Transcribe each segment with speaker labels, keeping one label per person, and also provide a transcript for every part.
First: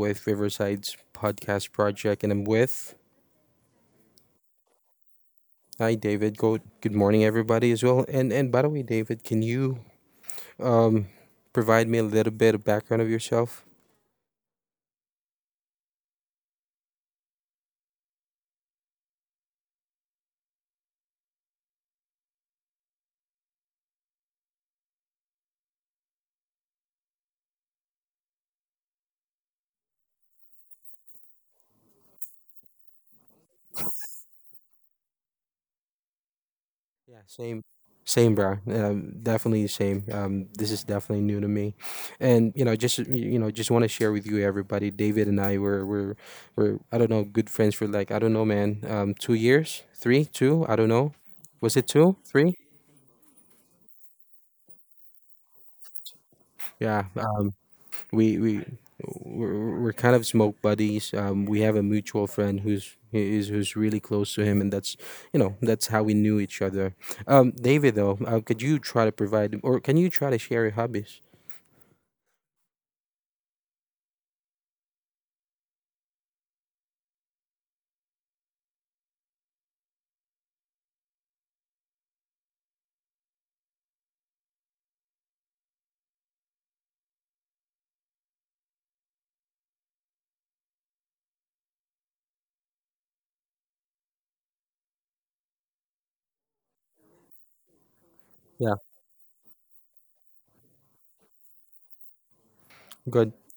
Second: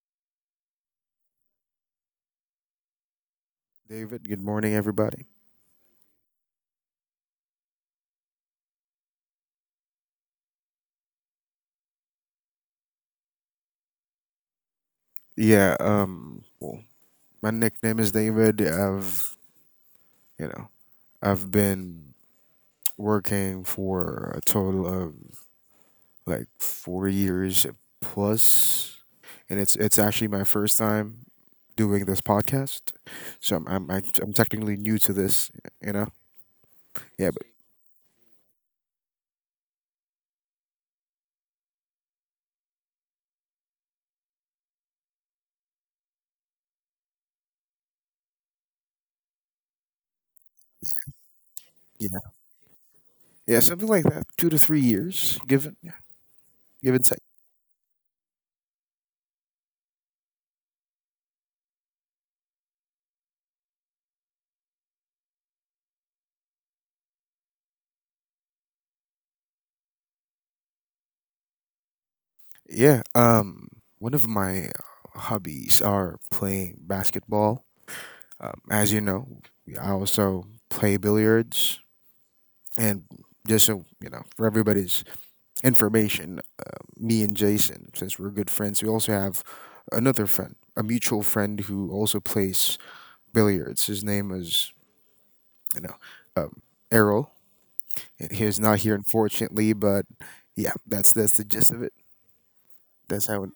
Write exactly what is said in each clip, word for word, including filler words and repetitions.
Speaker 1: with Riverside's podcast project, and I'm with
Speaker 2: David, good morning, everybody.
Speaker 1: hi, David. Go. Good morning, everybody, as well. And and by the way, David, can you um provide me a little bit of background of yourself?
Speaker 2: Yeah, um, well, my nickname is David. I've, you know, I've been working for a total of like four years plus, and it's it's actually my first time doing this podcast, so I'm I'm, I- I'm technically new to this, you know.
Speaker 1: Yeah.
Speaker 2: Yeah, but
Speaker 1: Same. Same, bro. Um, definitely the same. Um, this is definitely new to me, and, you know, just, you know, just want to share with you, everybody. David and I were were were, I don't know, good friends for, like, I don't know, man. Um, two years, three, two. I don't know. Was it two,
Speaker 2: yeah,
Speaker 1: three?
Speaker 2: yeah, something like that, two to three years, given given
Speaker 1: Yeah,
Speaker 2: take.
Speaker 1: uh, we we we're, we're kind of smoke buddies. Um, we have a mutual friend who's is who's really close to him, and that's you know that's how we knew each other. Um, David, though, uh, could you try to provide, or can you try to share your hobbies?
Speaker 2: Yeah, um, One of my hobbies are playing basketball. Um, as you know, I also play billiards, and just so you know, for everybody's information, uh, me and Jason, since we're good friends, we also have another friend, a mutual friend who also plays billiards. His name is you know um, Errol, and he is
Speaker 1: Yeah,
Speaker 2: not here, unfortunately, but yeah, that's that's the gist of it. That's
Speaker 1: good.
Speaker 2: how It,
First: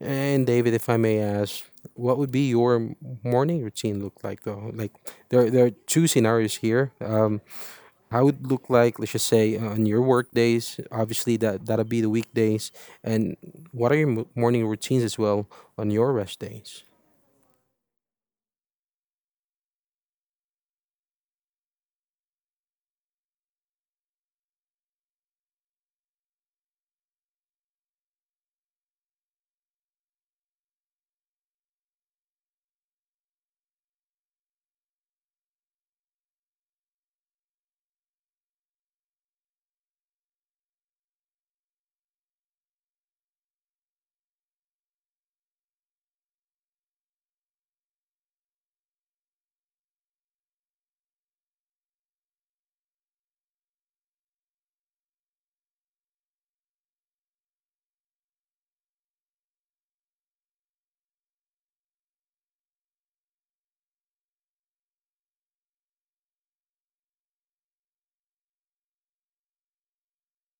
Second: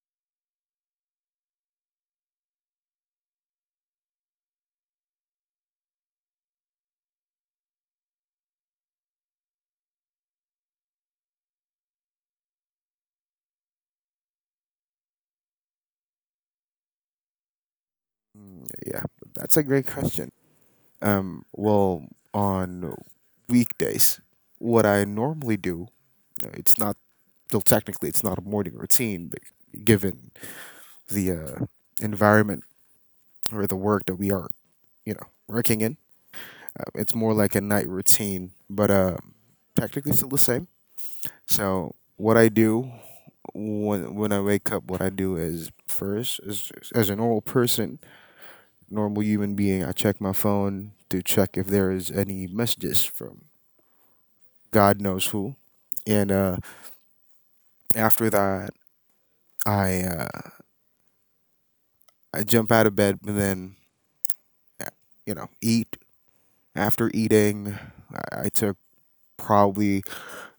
Speaker 1: And David, if I may ask, what would be your m- morning routine look like, though? Like, there there are two scenarios here. Um, how it look like, let's just say, uh, on your work days, obviously that that'll be the weekdays, and what are your mo- morning routines as well on your rest days?
Speaker 2: Mm, yeah, that's a great question. Um, well, on weekdays, what I normally do, It's not, still technically it's not a morning routine, but given the uh, environment or the work that we are, you know, working in, uh, it's more like a night routine, but uh, technically still the same. So what I do when when I wake up, what I do is first, as as a normal person, normal human being, I check my phone to check if there is any messages from God knows who, and uh, after that, I uh, I jump out of bed and then, you know, eat. After eating, I, I took probably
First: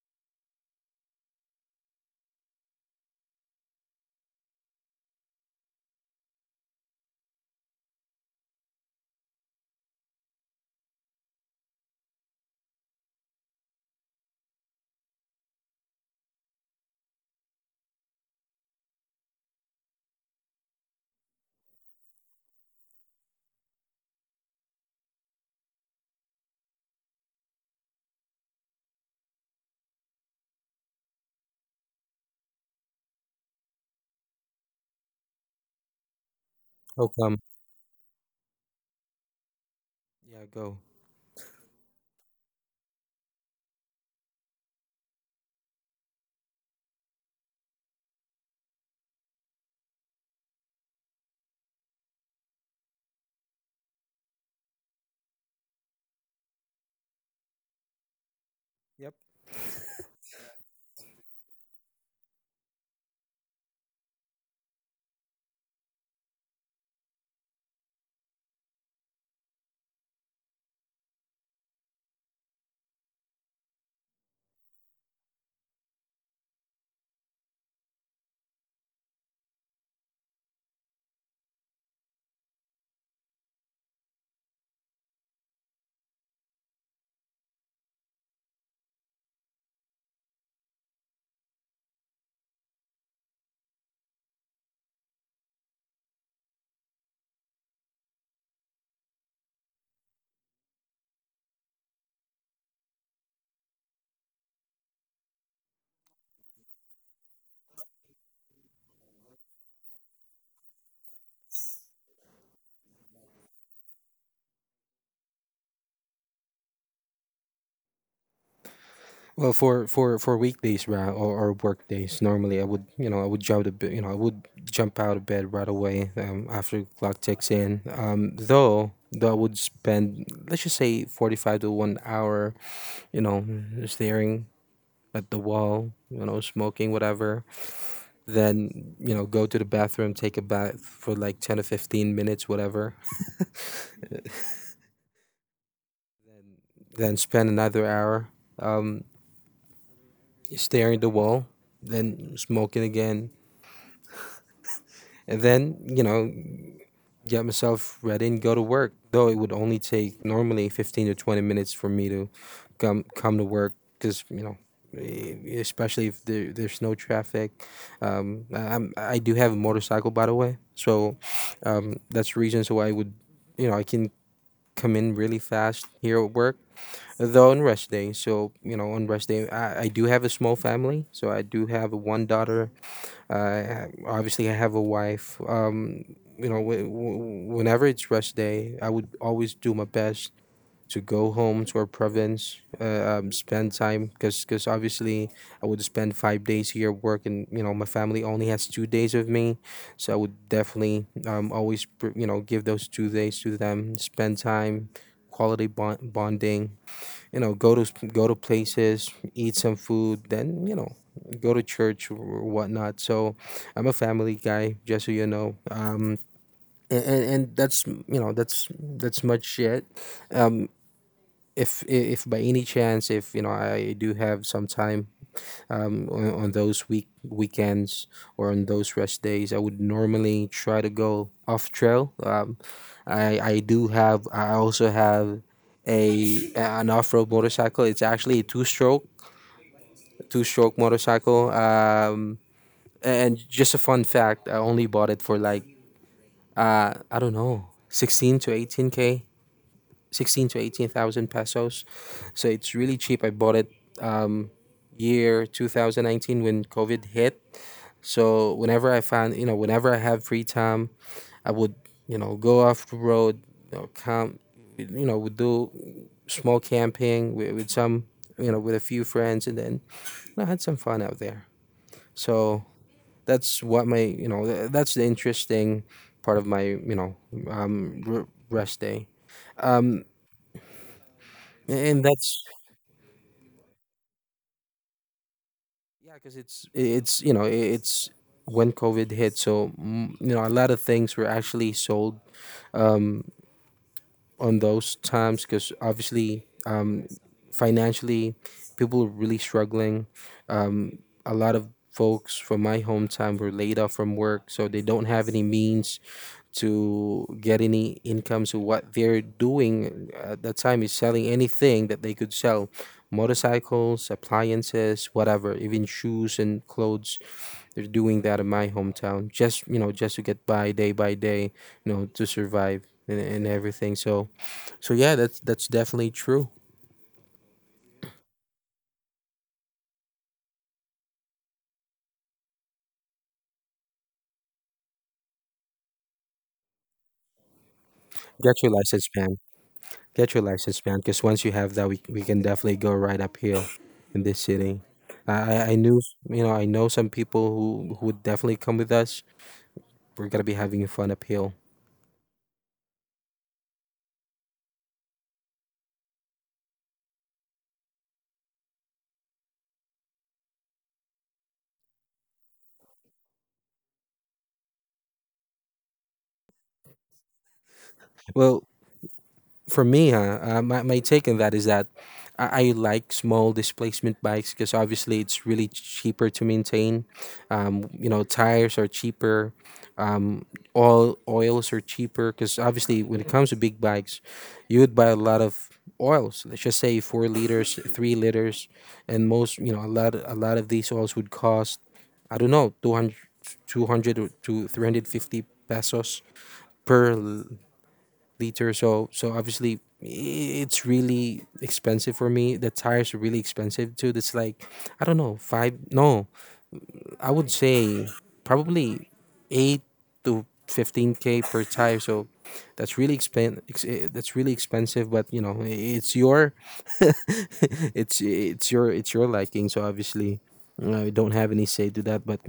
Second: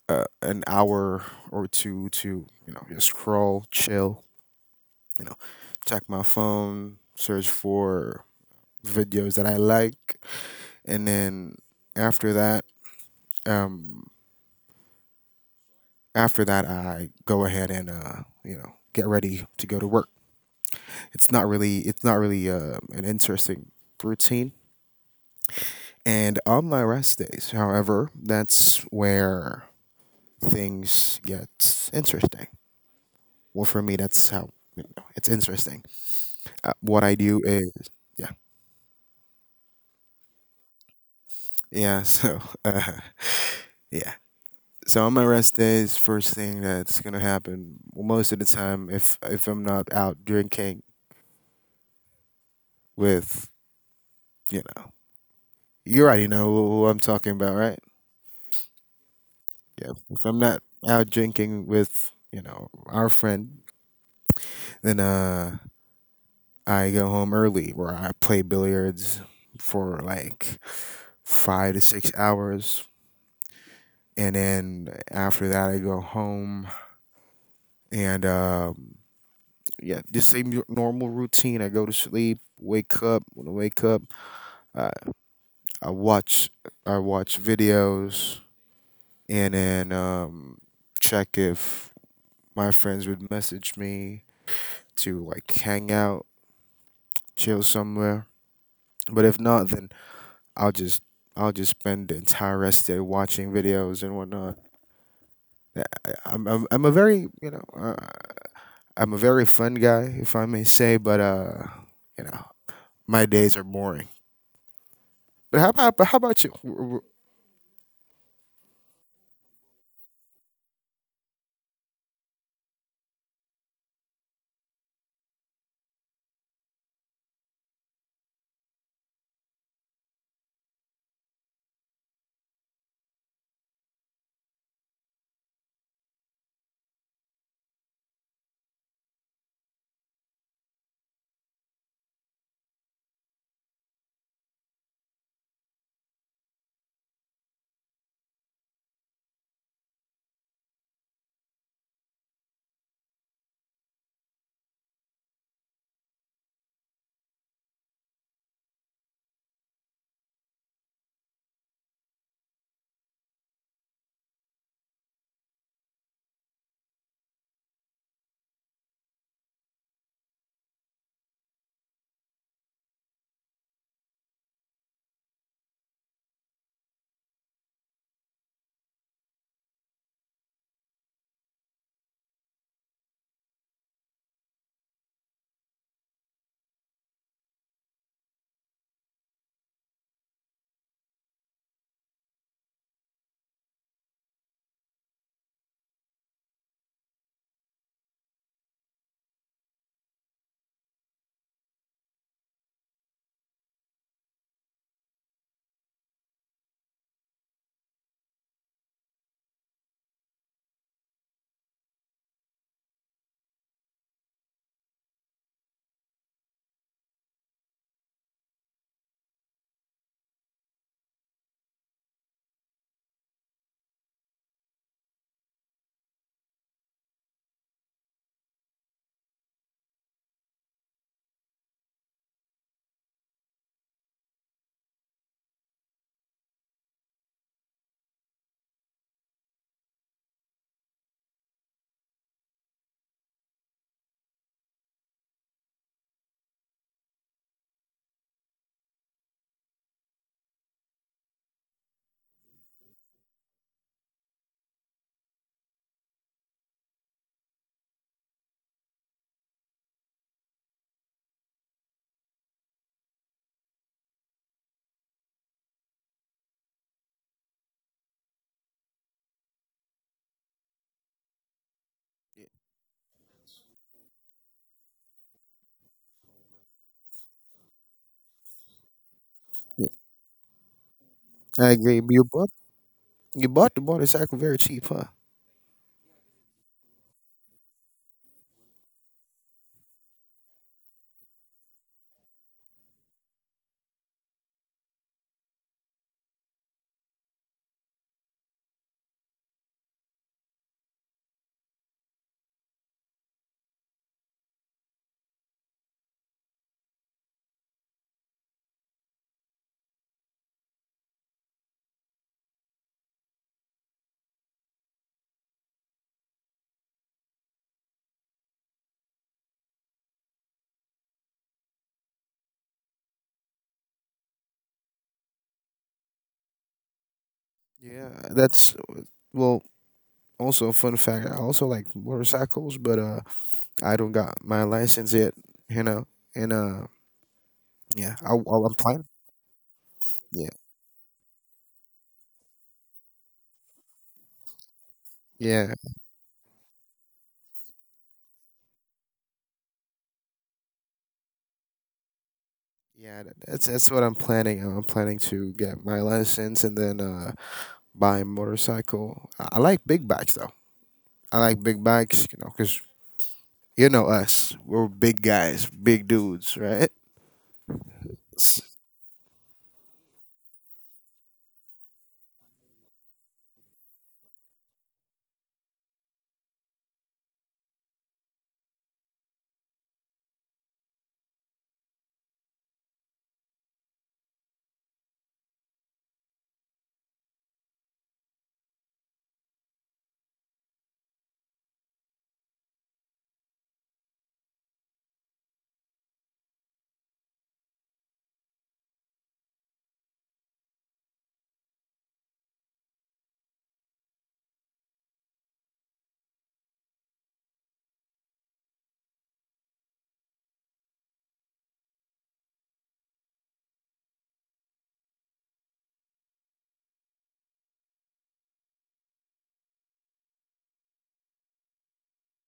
Speaker 2: uh, an hour or two to, you know, just scroll, chill, you know, check my phone, search for videos that I like. And then after that, um, after that, I go ahead and, uh, you know, get ready to go to work. It's not really, it's not really uh, an interesting routine. And on my rest days, however, that's where things gets interesting. Well, for me, that's how, you know, it's interesting. Uh, what
Speaker 1: How
Speaker 2: I
Speaker 1: come?
Speaker 2: do is, yeah,
Speaker 1: Yeah, go.
Speaker 2: yeah. So, uh, yeah. So on my rest days, first thing that's gonna happen, well, most of the time, if if I'm not out drinking with, you know, you already know who who I'm talking about, right?
Speaker 1: Yep.
Speaker 2: Yeah. If I'm not out drinking with, you know, our friend, then uh, I go home early, where I play billiards for like five to six hours, and then after that I go home and um, yeah, just same normal routine. I go to sleep, wake up. When I wake up, uh, I watch I watch videos and then um, check if my friends would message me to like hang out, chill somewhere. But if not, then I'll just I'll just spend the entire rest of the day watching videos and whatnot. I- I- I'm I'm, I'm a very, you know, I, I'm a very fun guy, if I may say, but uh, you know, my days are boring. But how about but how about you? W- w-
Speaker 1: Well, for for for weekdays, right, or, or work days, normally i would you know i would jump to bed, you know I would jump out of bed right away, um, after clock ticks in. Um though though I would spend, let's just say, forty-five to one hour, you know staring at the wall, you know smoking whatever, then, you know go to the bathroom, take a bath for like ten or fifteen minutes whatever. Then spend another hour, um, staring at the wall, then smoking again, and then, you know get myself ready and go to work. Though it would only take normally fifteen to twenty minutes for me to come come to work, because, you know, e- especially if there, there's no traffic. Um, I- I'm, I do have a motorcycle, by the way, so, um, that's the reason why, I would, you know, I can come in really fast here at work. Though on rest day, so you know, on rest day, I, I do have a small family, so I do have one daughter. I obviously I have a wife. Um, you know, w- w- whenever it's rest day, I would always do my best to go home to our province, uh, um, spend time, because because obviously I would spend five days here at work, and, you know my family only has two days of me, so I would definitely, um always, pr- you know give those two days to them, spend time, quality bond- bonding, you know go to go to places, eat some food, then, you know go to church or whatnot. So I'm a family guy, just so you know. um and, and that's you know that's that's much it. um if, if by any chance, if, you know I do have some time, um, on, on those week weekends or on those rest days, I would normally try to go off trail. Um, I I do have I also have a an off road motorcycle. It's actually a two stroke two stroke motorcycle. Um, and just a fun fact, I only bought it for, like, uh I don't know, sixteen to eighteen k. sixteen to eighteen thousand pesos. So it's really cheap. I bought it, um, year twenty nineteen, when COVID hit. So whenever I find, you know, whenever I have free time, I would, you know, go off the road, you know, camp, you know, would do small camping with, with some, you know, with a few friends, and then, you know, I had some fun out there. So that's what my, you know, th- that's the interesting part of my, you know, um, r- rest day,
Speaker 2: w- I agree.
Speaker 1: and
Speaker 2: You
Speaker 1: that's
Speaker 2: bought you bought the motorcycle very cheap, huh?
Speaker 1: yeah. Because it's, it's you know i- it's when COVID hit. So, mm, you know a lot of things were actually sold. Um, on those times, because obviously, um, financially, people were really struggling, um, a lot of folks from my hometown were laid off from work, so they don't have any means to get any income. So what they're doing at that time is selling anything that they could sell: motorcycles, appliances, whatever, even shoes and clothes. They're doing that in my hometown, just, you know, just to get by day by day, you know, to survive and, and everything. So, so, yeah, that's that's definitely true.
Speaker 2: Yeah, that's well. Also, a fun fact, I also like motorcycles, but uh, I don't got my license yet. You know, and uh, yeah, I, I-
Speaker 1: Get your
Speaker 2: I'm planning.
Speaker 1: license, man. Get your
Speaker 2: Yeah,
Speaker 1: license, man. Because once you have that, we we can definitely go right uphill in this city. I I I
Speaker 2: yeah,
Speaker 1: knew, you know, I know some people who who would definitely come with us. We're gonna be having fun uphill.
Speaker 2: yeah. tha- That's that's what I'm planning. I'm planning to get my license and then uh, buy a motorcycle. I, I like big bikes though. I like big bikes, you know, because you know us, we're big guys, big dudes, right?
Speaker 1: Well, for me, huh, uh, my, my take on that is that, I, I like small displacement bikes, because obviously it's really cheaper to maintain. Um, you know, tires are cheaper, um, oil oils are cheaper, because obviously when it comes to big bikes, you would buy a lot of oils. Let's just say four liters, three liters, and most you know a lot a lot of these oils would cost, I don't know, two hundred, two hundred or to three hundred fifty pesos per liter. So so obviously, i- it's really expensive for me. The tires are really expensive too. That's, like, I don't know, five. No, I would say probably eight to fifteen k per tire. So that's really expen. ex- eh, that's really expensive. But, you know i- it's your it's it's your it's your liking. So obviously. you know, I don't have any say to that, but